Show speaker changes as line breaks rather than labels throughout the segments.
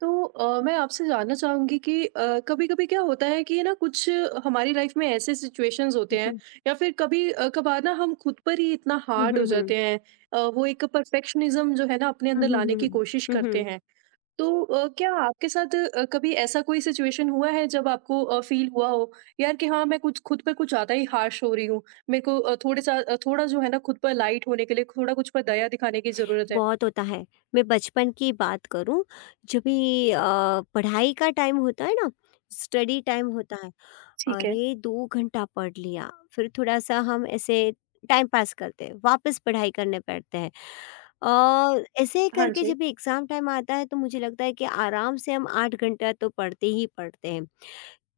तो मैं आपसे जानना चाहूँगी कि कभी-कभी क्या होता है कि ना कुछ हमारी लाइफ में ऐसे सिचुएशंस होते हैं
हुँ,
या फिर कभी कभार ना हम खुद पर ही इतना
हुँ,
हार्ड हो
हुँ, हुँ।
जाते हैं। वो एक परफेक्शनिज्म जो है ना अपने
हुँ,
अंदर
हुँ, हुँ,
लाने
हुँ।
की कोशिश
हुँ,
करते
हुँ।
हैं। तो क्या आपके साथ कभी ऐसा कोई सिचुएशन हुआ है जब आपको फ़ील हुआ हो यार कि हाँ, मैं कुछ खुद पर कुछ ज़्यादा ही हार्श हो रही हूँ। मेरे को थोड़े सा थोड़ा जो है ना खुद पर लाइट होने के लिए थोड़ा कुछ पर दया दिखाने की ज़रूरत है।
बहुत होता है। मैं बचपन की बात करूँ, जब भी पढ़ाई का टाइम होता है ना, स्टडी टाइम होता है,
ठीक है।
अरे 2 घंटा पढ़ लिया, फिर थोड़ा-सा हम ऐसे टाइम पास करते हैं, वापस पढ़ाई करने बैठते हैं। ऐसे ही
हाँ
करके
जी।
जब भी एग्ज़ाम टाइम आता है, तो मुझे लगता है कि आराम से हम 8 घंटा तो पढ़ते ही पढ़ते हैं।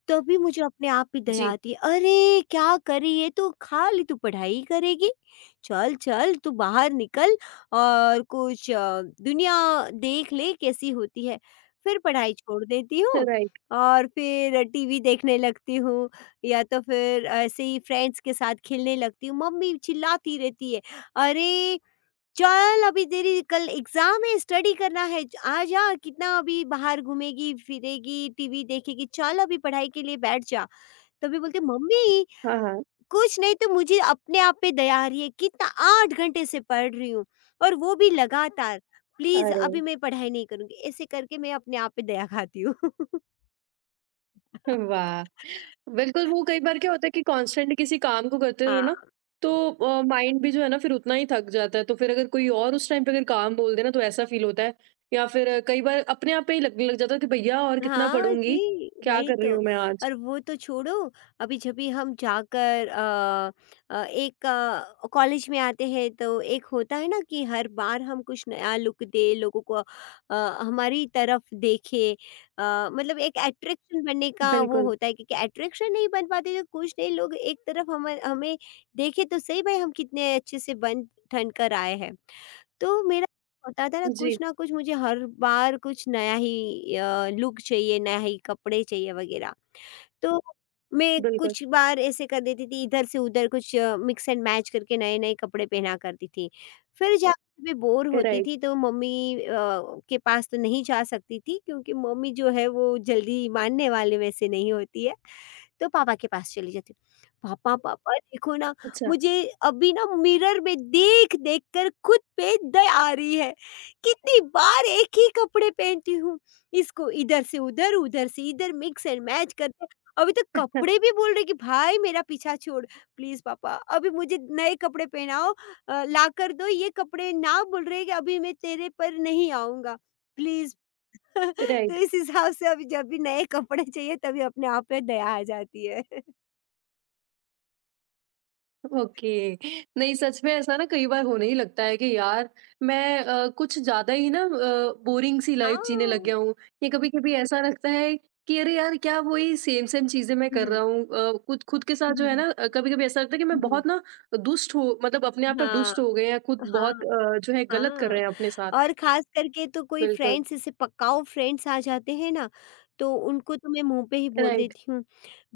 तभी मुझे अपने आप पे दया
जी।
आती है, "अरे! क्या करी ये तो खाली तू पढ़ाई करेगी? चल, चल तू बाहर निकल और कुछ दुनिया देख ले कैसी होती है।" फिर पढ़ाई छोड़ देती हूँ
राइट।
और फिर टीवी देखने लगती हूँ या तो फिर ऐसे ही फ्रेंड्स के साथ खेलने लगती हूँ। मम्मी चिल्लाती रहती है, "अरे! चल अभी तेरी कल एग्जाम है स्टडी करना है आ जा कितना अभी बाहर घूमेगी फिरेगी टीवी देखेगी चल अभी पढ़ाई के लिए बैठ जा तो मैं बोलती मम्मी
हाँ, हाँ।
कुछ नहीं तो मुझे अपने आप पे दया आ रही है कितना 8 घंटे से पढ़ रही हूँ और वो भी लगातार प्लीज
अरे
अभी मैं पढ़ाई नहीं करूंगी ऐसे करके मैं अपने आप पे दया खाती हूँ
वाह! बिल्कुल, वो कई बार क्या होता है कि कांस्टेंट किसी काम को करते रहो
हाँ
ना, तो माइंड भी जो है ना फिर उतना ही थक जाता है। तो फिर अगर कोई और उस टाइम पे अगर काम बोल दे ना तो ऐसा फील होता है या फिर कई बार अपने आप पे ही लगने लग जाता है कि भैया और कितना
हाँ
पढ़ूँगी?
जी,
क्या
वही
कर
तो।
रही हूँ मैं आज?
और वो तो छोड़ो, अभी जब भी हम जाकर एक कॉलेज में आते हैं तो एक होता है ना कि हर बार हम कुछ नया लुक दें, लोगों को हमारी तरफ देखें। मतलब एक अट्रैक्शन बनने का वो
बिल्कुल।
होता है क्योंकि अट्रैक्शन नहीं बन पाते तो कुछ नहीं लोग एक तरफ हमें हमें देखें तो सही भाई हम कितने अच्छे से बन ठन कर आए हैं। तो मेरा होता था
जी,
ना कुछ मुझे हर बार कुछ नया ही लुक चाहिए, नया ही कपड़े चाहिए वगैरह। तो मैं
बिल्कुल।
कुछ बार ऐसे कर देती थी इधर से उधर कुछ मिक्स एंड मैच करके नए-नए कपड़े पहना करती थी। फिर जाके मैं बोर होती
राइट।
थी तो मम्मी के पास तो नहीं जा सकती थी क्योंकि मम्मी जो है वो जल्दी मानने वाले वैसे नहीं होती है। तो पापा के पास चली जाती हूँ, "पापा पापा देखो ना
अच्छा।
मुझे अभी ना मिरर में देख-देख कर खुद पे दया आ रही है। कितनी बार एक ही कपड़े पहनती हूँ, इसको इधर से उधर, उधर से इधर मिक्स एंड मैच करके अभी तो
हाँ,
कपड़े भी बोल रहे कि भाई मेरा पीछा छोड़, प्लीज़ पापा अभी मुझे नए कपड़े पहनाओ लाकर दो ये कपड़े ना बोल रहे कि अभी मैं तेरे पर नहीं आऊँगा। प्लीज़ तो
राइट।
इस हिसाब से अभी जब भी नए कपड़े चाहिए तभी अपने आप पे दया आ जाती है।
ओके। नहीं सच में ऐसा ना कई बार होने ही लगता है कि यार मैं कुछ ज्यादा ही ना बोरिंग सी लाइफ जीने लग
हाँ।
गया हूँ, या कभी कभी ऐसा लगता है कि अरे यार क्या वही सेम सेम चीजें मैं
हुँ,
कर रहा
हुँ।
हूँ खुद खुद के साथ
हुँ,
जो है
हुँ,
ना कभी कभी ऐसा लगता है कि मैं
हुँ, हुँ।
बहुत ना दुष्ट हो, मतलब अपने आप पर
हाँ।
दुष्ट हो गए हैं खुद
हाँ,
बहुत, जो है गलत कर
हाँ।
रहे हैं अपने साथ।
और ख़ास करके तो कोई
बिल्कुल।
फ्रेंड्स जैसे पक्काऊ फ्रेंड्स आ जाते हैं ना, तो उनको तो मैं मुँह पे ही बोल
राइट।
देती हूँ,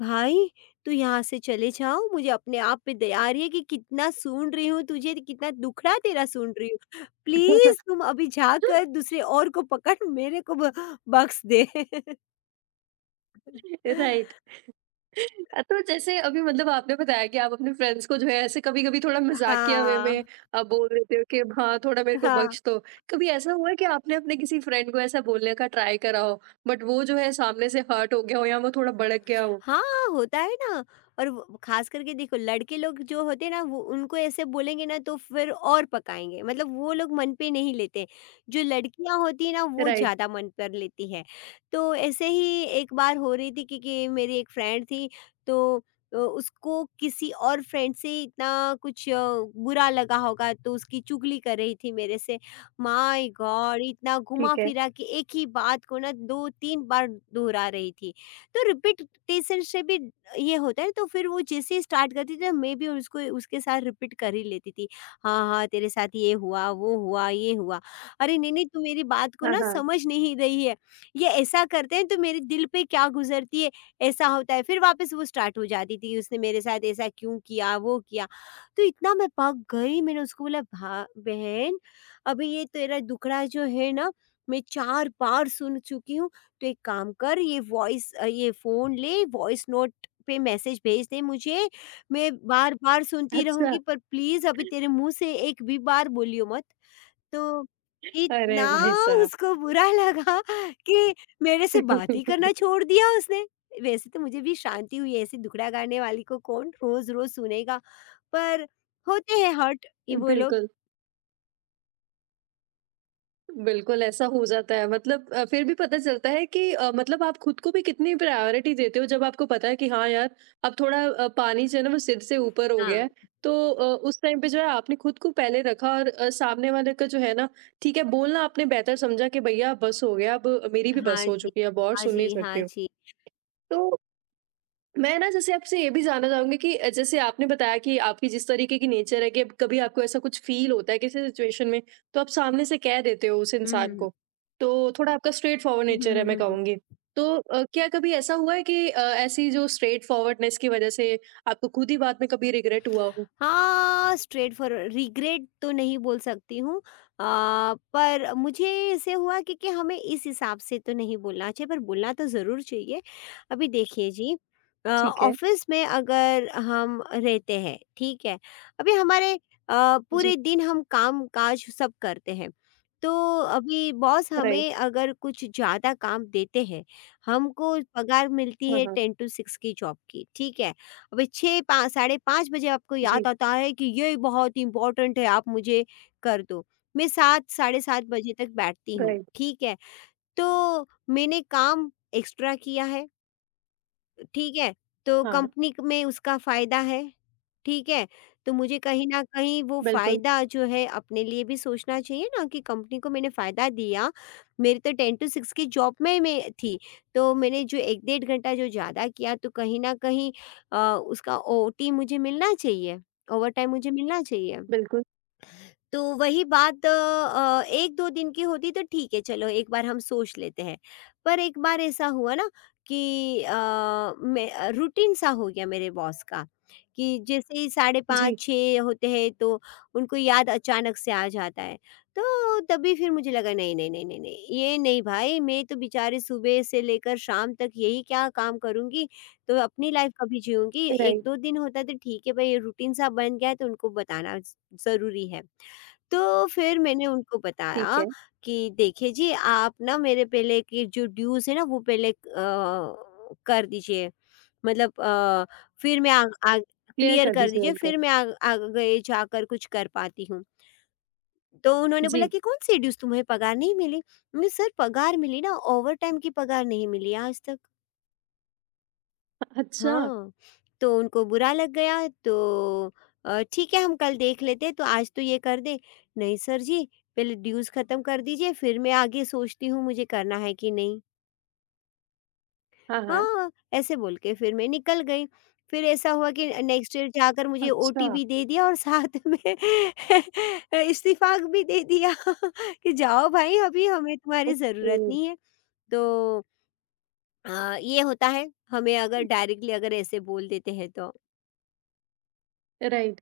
"भाई, तू यहाँ से चले जाओ, मुझे अपने आप पे दया आ रही है कि कितना सूंढ़ रही हूँ तुझे, कितना दुखड़ा तेरा सूंढ़ रही हूँ। प्लीज़ तुम अभी जाकर दूसरे और को पकड़, मेरे को ब बख्श दे।"
राइट। तो जैसे अभी मतलब आपने बताया कि आप अपने फ्रेंड्स को जो है ऐसे कभी-कभी थोड़ा मज़ाकिया वे में
हाँ,
बोल देते हो कि हाँ, थोड़ा मेरे को
हाँ।
बख्श दो। कभी ऐसा हुआ है कि आपने अपने किसी फ्रेंड को ऐसा बोलने का ट्राई करा हो, बट वो जो है सामने से हर्ट हो गया हो या वो थोड़ा भड़क गया हो?
हाँ, होता है ना और वो खास करके देखो लड़के लोग जो होते हैं ना वो उनको ऐसे बोलेंगे ना तो फिर और पकाएँगे। मतलब वो लोग मन पे नहीं लेते। जो लड़कियाँ होती हैं ना वो
राइट,
ज़्यादा मन पर लेती है। तो ऐसे ही एक बार हो रही थी कि मेरी एक फ्रेंड थी तो उसको किसी और फ्रेंड से इतना कुछ बुरा लगा होगा तो उसकी चुगली कर रही थी मेरे से। My god! इतना
ठीक है।
घुमा-फिरा के एक ही बात को ना 2-3 बार दोहरा रही थी। तो रिपीटेशन से भी ये होता है तो फिर वो जैसे ही स्टार्ट करती थी ना मैं भी उसको उसके साथ रिपीट कर ही लेती थी हाँ हाँ तेरे साथ ये हुआ वो हुआ ये हुआ अरे नहीं नहीं तू मेरी बात को
हाँ,
ना
हाँ।
समझ नहीं रही है ये ऐसा करते हैं तो मेरे दिल पे क्या गुजरती है ऐसा होता है फिर वापस वो स्टार्ट हो जाती थी उसने मेरे साथ ऐसा क्यों किया वो किया तो इतना मैं पक गई मैंने उसको बोला भा बहन अभी ये तेरा दुखड़ा जो है ना मैं 4 बार सुन चुकी हूँ तो एक काम कर ये फ़ोन ले वॉइस नोट पे मैसेज भेज दे मुझे, मैं बार-बार सुनती
अच्छा,
रहूँगी पर प्लीज़ अभी तेरे मुँह से एक भी बार बोलियो मत। तो
अरे
इतना
भाई साहब!
उसको बुरा लगा कि मेरे से बात ही करना छोड़ दिया उसने। वैसे तो मुझे भी शांति हुई ऐसी दुखड़ा गाने वाली को कौन रोज़-रोज़ सुनेगा, पर होते हैं हर्ट ये वो लोग।
बिल्कुल। बिल्कुल, ऐसा हो जाता है मतलब, फिर भी पता चलता है कि मतलब आप खुद को भी कितनी प्रायोरिटी देते हो जब आपको पता है कि हाँ यार, अब थोड़ा पानी जो है ना वो सिर से ऊपर हो गया
हाँ,
है। तो उस टाइम पे जो है आपने खुद को पहले रखा और सामने वाले का जो है ना ठीक है बोलना आपने बेहतर समझा कि भैया बस हो गया, अब मेरी भी बस
हाँ
हो
जी।
चुकी है, अब और
हाँ
सुन नहीं
जी,
सकते
हाँ
हो।
जी।
तो मैं ना जैसे आपसे ये भी जानना चाहूँगी कि जैसे आपने बताया कि आपकी जिस तरीके की नेचर है कि अब कभी आपको ऐसा कुछ फ़ील होता है किसी सिचुएशन में, तो आप सामने से कह देते हो उस
हुँ, हुँ,
इंसान
हुँ।
को। तो थोड़ा आपका स्ट्रेट फॉरवर्ड
हुँ,
नेचर है
हुँ,
मैं
हुँ, हुँ।
कहूँगी। तो क्या कभी ऐसा हुआ है कि ऐसी जो स्ट्रेट फॉरवर्डनेस की वज़ह से आपको खुद ही बाद में कभी रिग्रेट हुआ हो?
हाँ, स्ट्रेट फॉरवर्ड रिग्रेट तो नहीं बोल सकती हूँ पर मुझे ऐसे हुआ कि हमें इस हिसाब से तो नहीं बोलना चाहिए पर बोलना तो ज़रूर चाहिए। अभी देखिए जी
ठीक है।
ऑफ़िस में अगर हम रहते हैं, ठीक है? अभी हमारे
जी,
पूरे दिन हम काम-काज सब करते हैं। तो अभी बॉस
राइट।
हमें अगर कुछ ज़्यादा काम देते हैं, हमको पगार मिलती
हाँ,
है
हाँ।
10 टू 6 की जॉब की, ठीक है? अभी 6 पा साढ़े 5 बजे आपको याद
जी,
आता है कि ये बहुत इम्पोर्टेंट है आप मुझे कर दो। मैं 7 साढ़े 7 बजे तक बैठती हूँ,
राइट।
ठीक है। तो मैंने काम एक्स्ट्रा किया है, ठीक है। तो
हाँ,
कंपनी क में उसका फ़ायदा है। ठीक है? तो मुझे कहीं न कहीं वो
बिल्कुल,
फ़ायदा जो है अपने लिए भी सोचना चाहिए ना कि कंपनी को मैंने फ़ायदा दिया। मेरी तो 10 टू 6 की जॉब में मैं थी, तो मैंने जो 1 डेढ़ घंटा जो ज़्यादा किया तो कहीं न कहीं अ, उसका ओटी मुझे मिलना चाहिए, ओवरटाइम मुझे मिलना चाहिए।
बिल्कुल।
तो वही बात 1-2 दिन की होती तो ठीक है चलो एक बार हम सोच लेते हैं। पर एक बार ऐसा हुआ ना कि मैं रूटीन सा हो गया मेरे बॉस का कि जैसे ही साढ़े 5
जी,
6 होते हैं तो उनको याद अचानक से आ जाता है। तो तभी फिर मुझे लगा नहीं, नहीं, नहीं, नहीं, नहीं ये नहीं भाई मैं तो बेचारे सुबह से लेकर शाम तक यही क्या काम करूँगी? तो अपनी लाइफ कभी जीऊँगी?
राइट।
1-2 दिन होता तो ठीक है भाई ये रूटीन सा बन गया है तो उनको बताना ज़ ज़रूरी है। तो फिर मैंने उनको
ठीक है।
बताया कि देखिए जी आप ना मेरे पहले के जो ड्यूज़ है ना वो पहले कर दीजिए मतलब फिर मैं आ, आ,
क्लियर
क्लियर
कर
कर
दीजिए
दीजिए
उनको।
फिर मैं आगे जाकर कुछ कर पाती हूँ तो उन्होंने बोला
जी।
कि कौन सी ड्यूज़ तुम्हें पगार नहीं मिली मैंने सर पगार मिली ना ओवर टाइम की पगार नहीं मिली आज तक
अच्छा।
हाँ, तो उनको बुरा लग गया तो ठीक है हम कल देख लेते हैं तो आज तो ये कर दें। नहीं सर जी, पहले ड्यूज़ ख़त्म कर दीजिए फिर मैं आगे सोचती हूँ मुझे करना है कि नहीं।
हाँ, हाँ।
हाँ, ऐसे बोल के फिर मैं निकल गई। फिर ऐसा हुआ कि नेक्स्ट ईयर जाकर मुझे
अच्छा।
ओटीपी दे दिया और साथ में इस्तीफ़ा भी दे दिया कि जाओ भाई अभी हमें तुम्हारी
ओके,
ज़रूरत नहीं है। तो ये होता है हमें अगर डायरेक्टली अगर ऐसे बोल देते हैं तो।
राइट।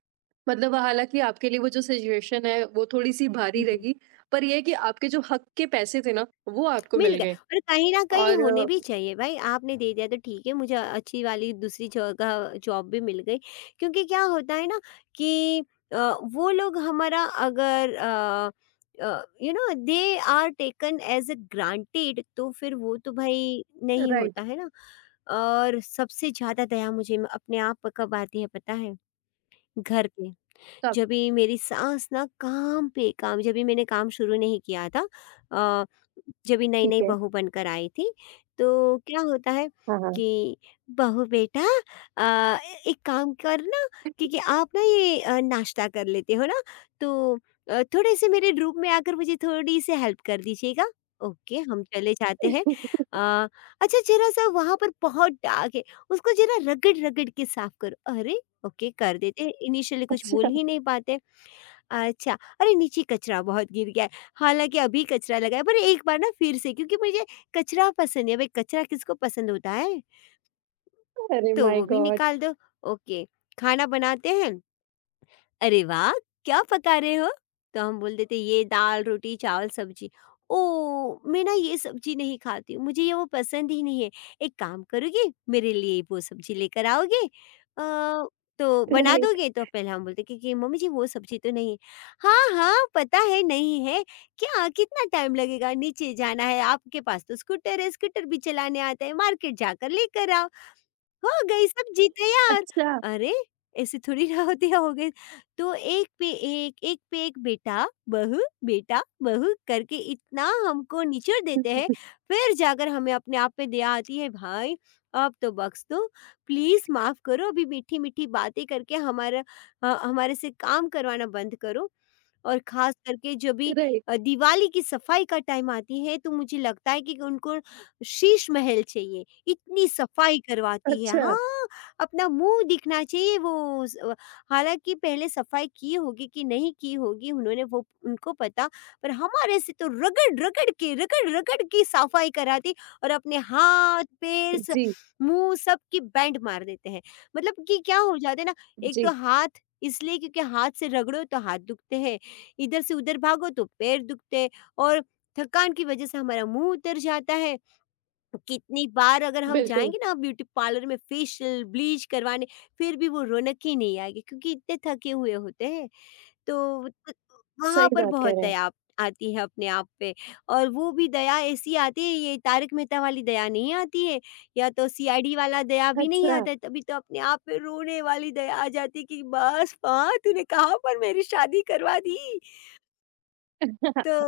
मतलब हालाँकि आपके लिए वो जो सिचुएशन है, वो थोड़ी-सी भारी रही, पर ये है कि आपके जो हक के पैसे थे ना, वो आपको
मिल
मिल
गए
गए।
और कहीं न कहीं
और
होने भी चाहिए भाई आपने दे दिया तो ठीक है मुझे अच्छी वाली दूसरी जगह जॉब भी मिल गई। क्योंकि क्या होता है ना कि अ, वो लोग हमारा अगर they are taken as a granted तो फिर वो तो भाई नहीं
राइट।
होता है ना। और सबसे ज़्यादा दया मुझे अपने आप पर कब आती है पता है? घर पे।
कब?
जब भी मेरी सास ना काम पे काम जब भी मैंने काम शुरू नहीं किया था अ, जब भी नई
ठीक
नई
है,
बहू बनकर आई थी तो क्या होता है
हाँ, हाँ।
कि बहू बेटा अ, एक काम करना क्योंकि आप ना ये नाश्ता कर लेते हो ना तो थोड़े से मेरे रूम में आकर मुझे थोड़ी सी हेल्प कर दीजिएगा ओके हम चले जाते हैं अ, अच्छा जरा सा वहाँ पर बहुत डाग है उसको जरा रगड़ रगड़ के साफ करो अरे ओके कर देते हैं। इनिशियली कुछ
अच्छा,
बोल ही नहीं पाते अच्छा अरे नीचे कचरा बहुत गिर गया है हालांकि अभी कचरा लगा है पर एक बार ना फिर से क्योंकि मुझे कचरा पसंद है भाई कचरा किसको पसंद होता है
अरे
तो
माय
वो भी
गॉड!
निकाल दो ओके खाना बनाते हैं अरे वाह! क्या पका रहे हो? तो हम बोल देते ये दाल, रोटी, चावल, सब्जी। ओह! मैं ना ये सब्जी नहीं खाती हूँ, मुझे ये वो पसंद ही नहीं है। एक काम करोगे, मेरे लिए वो सब्जी लेकर आओगे? तो बना
राइट।
दोगे? तो पहले हम बोलते कि मम्मी जी वो सब्जी तो नहीं है। हाँ, हाँ, पता है नहीं है। क्या कितना टाइम लगेगा? नीचे जाना है, आपके पास तो स्कूटर है, स्कूटर भी चलाने आता है, मार्केट जाकर लेकर आओ। हो गई सब जीते यार!
अच्छा,
अरे! ऐसे थोड़ी ना होती है हो गई। तो एक पे एक बेटा, बहू करके इतना हमको निचोड़ देते हैं, फिर जाकर हमें अपने आप पे दया आती है भाई। अब तो बख्श दो, प्लीज़ माफ़ करो अभी मीठी-मीठी बातें करके हमारा ह हमारे से काम करवाना बंद करो। और ख़ास करके जब भी
राइट।
दिवाली की सफाई का टाइम आती है तो मुझे लगता है कि उनको शीश महल चाहिए। इतनी सफाई करवाती है।
अच्छा,
हाँ, अपना मुँह दिखना चाहिए वो स अ, हालाँकि पहले सफाई की होगी कि नहीं की होगी उन्होंने वो उनको पता। पर हमारे से तो रगड़-रगड़ के सफाई कराती और अपने हाथ, पैर स
जी,
मुँह सबकी बैंड मार देते हैं। मतलब कि क्या हो जाता है ना, एक
जी,
तो हाथ इसलिए क्योंकि हाथ से रगड़ो तो हाथ दुखते हैं, इधर से उधर भागो तो पैर दुखते हैं और थकान की वजह से हमारा मुँह उतर जाता है। तो कितनी बार अगर हम
बिल्कुल,
जाएँगे ना ब्यूटी पार्लर में फेशियल, ब्लीच करवाने, फिर भी वो रौनक ही नहीं आएगी क्योंकि इतने थके हुए होते हैं। तो त वहाँ
सही
पर
बात कह
बहुत
रहे हैं।
दया आती है अपने आप पे। और वो भी दया ऐसी आती है, ये तारक मेहता वाली दया नहीं आती है, या तो सीआईडी वाला दया भी नहीं
अच्छा।
आता है, तभी तो अपने आप पे रोने वाली दया आ जाती है कि बस माँ तूने कहाँ पर मेरी शादी करवा दी। तो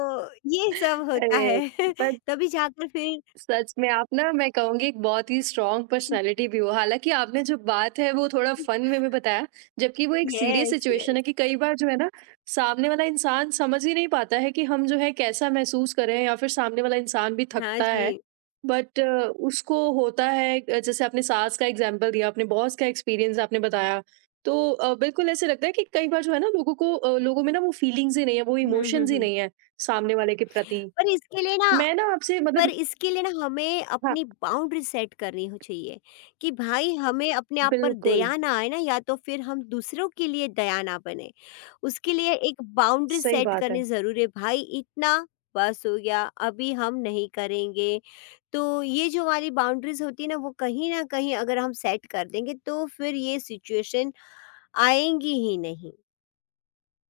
ये सब होता
अरे
है
पर
तभी जाकर फिर।
सच में आप ना मैं कहूँगी एक बहुत ही स्ट्रॉन्ग पर्सनैलिटी भी हो। हालाँकि आपने जो बात है वो थोड़ा फन वे में भी बताया, जबकि वो एक सीरियस
यस,
सिचुएशन है
यस।
कि कई बार जो है ना, सामने वाला इंसान समझ ही नहीं पाता है कि हम जो है कैसा महसूस कर रहे हैं या फिर सामने वाला इंसान भी
हाँ
थकता है।
जी।
बट उसको होता है जैसे आपने सास का एग्ज़ाम्पल दिया, अपने बॉस का एक्सपीरियंस आपने बताया। तो बिल्कुल ऐसे लगता है कि कई बार जो है ना लोगों को लोगों में ना वो फीलिंग्स ही नहीं है, वो
हुँ, हुँ,
इमोशंस ही
हुँ।
नहीं है सामने वाले के प्रति।
पर इसके लिए ना
मैं ना आपसे
पर
मतलब
इसके लिए ना हमें
हाँ।
अपनी बाउंड्री सेट करनी हो चाहिए कि भाई हमें अपने आप पर
बिल्कुल,
दया ना आए ना, या तो फिर हम दूसरों के लिए दया ना बने। उसके लिए एक बाउंड्री
सही
सेट
बात है,
करनी ज़रूरी है भाई। इतना बस हो गया, अभी हम नहीं करेंगे। तो ये जो हमारी बाउंड्रीज़ होती है ना वो कहीं न कहीं अगर हम सेट कर देंगे तो फिर ये सिचुएशन आएँगी ही नहीं।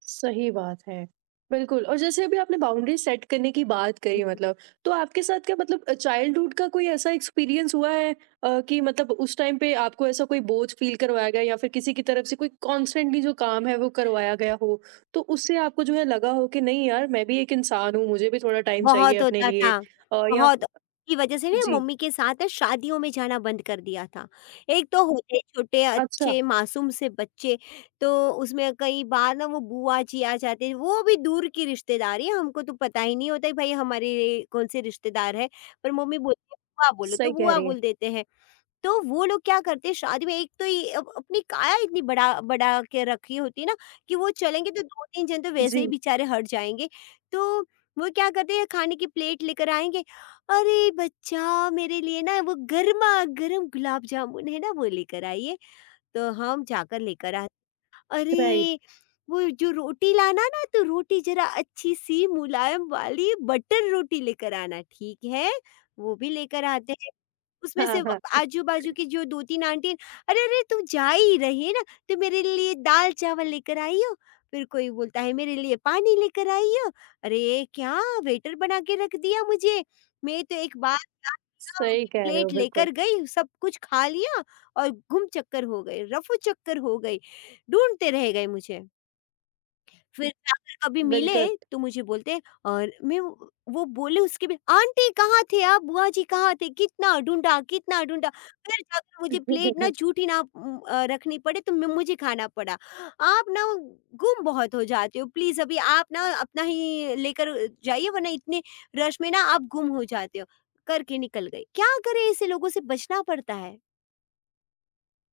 सही बात है। बिल्कुल, और जैसे अभी आपने बाउंड्री सेट करने की बात करी मतलब, तो आपके साथ क्या मतलब चाइल्डहुड का कोई ऐसा एक्सपीरियंस हुआ है कि मतलब उस टाइम पे आपको ऐसा कोई बोझ फ़ील करवाया गया या फिर किसी की तरफ से कोई कॉन्स्टेंटली जो काम है वो करवाया गया हो? तो उससे आपको जो है लगा हो कि नहीं यार मैं भी एक इंसान हूँ, मुझे भी थोड़ा टाइम चाहिए
बहुत
अपने
होता
लिए।
था,
अ, या फ
बहुत की वजह से ना
जी,
मम्मी के साथ शादियों में जाना बंद कर दिया था। एक तो होते छोटे
अच्छा,
अच्छे मासूम से बच्चे, तो उसमें कई बार ना वो बुआ जी आ जाते हैं, वो भी दूर की रिश्तेदारी है, हमको तो पता ही नहीं होता है भाई हमारे कौन से रिश्तेदार है, पर मम्मी बोलती है बुआ बोलो, तो
सही कह
बुआ
रही हैं।
बोल देते हैं। तो वो लोग क्या करते हैं शादी में, एक तो ये अपनी काया इतनी बड़ा बड़ा के रखी होती है ना कि वो चलेंगे तो दो तीन जन तो वैसे ही
जी,
बेचारे हट जाएंगे। तो वो क्या करते हैं खाने की प्लेट लेकर आएंगे। अरे बच्चा मेरे लिए ना वो गर्मा गर्म गुलाब जामुन है ना वो लेकर आइए, तो हम जाकर लेकर आते।
राइट,
अरे! वो जो रोटी लाना ना तो रोटी ज़रा अच्छी-सी मुलायम वाली बटर रोटी लेकर आना, ठीक है? वो भी लेकर आते हैं। उसमें
हाँ,
से व
हाँ,
आजू-बाजू की जो 2-3 आंटी हैं, "अरे, अरे! तुम जा ही रही है ना, तो मेरे लिए दाल-चावल लेकर आई हो।" फिर कोई बोलता है, "मेरे लिए पानी लेकर आई हो।" अरे! क्या वेटर बना के रख दिया मुझे। मैं तो एक बार क्या किया,
सही
उनकी
कह रहे हो,
प्लेट
बिल्कुल,
लेकर गई, सब कुछ खा लिया और गुम चक्कर हो गए, रफू चक्कर हो गई। ढूँढते रह गए मुझे। फिर जाकर कभी मिले
बिल्कुल।
तो मुझे बोलते, और मैं वो बोले उसके भी, आंटी कहाँ थे आप? बुआ जी कहाँ थे? कितना ढूँढा फिर जाकर मुझे प्लेट ना झूठी ना रखनी पड़े तो मैं मुझे खाना पड़ा। आप ना गुम बहुत हो जाते हो, प्लीज़ अभी आप ना अपना ही लेकर जाइए, वरना इतने रश में ना आप गुम हो जाते हो, करके निकल गए। क्या करें, ऐसे लोगों से बचना पड़ता है।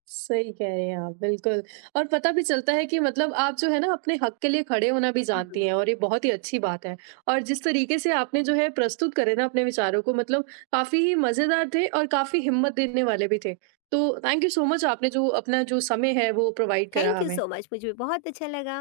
सही कह रहे हैं आप, बिल्कुल। और पता भी चलता है कि मतलब आप जो है ना अपने हक के लिए खड़े होना भी
हुँ,
जानती
हुँ।
हैं, और ये बहुत ही अच्छी बात है। और जिस तरीके से आपने जो है प्रस्तुत करे ना अपने विचारों को मतलब काफ़ी ही मज़ेदार थे और काफ़ी हिम्मत देने वाले भी थे। तो थैंक यू सो मच आपने जो अपना जो समय है वो प्रोवाइड करा
थैंक यू
हमें।
सो मच मुझे बहुत अच्छा लगा।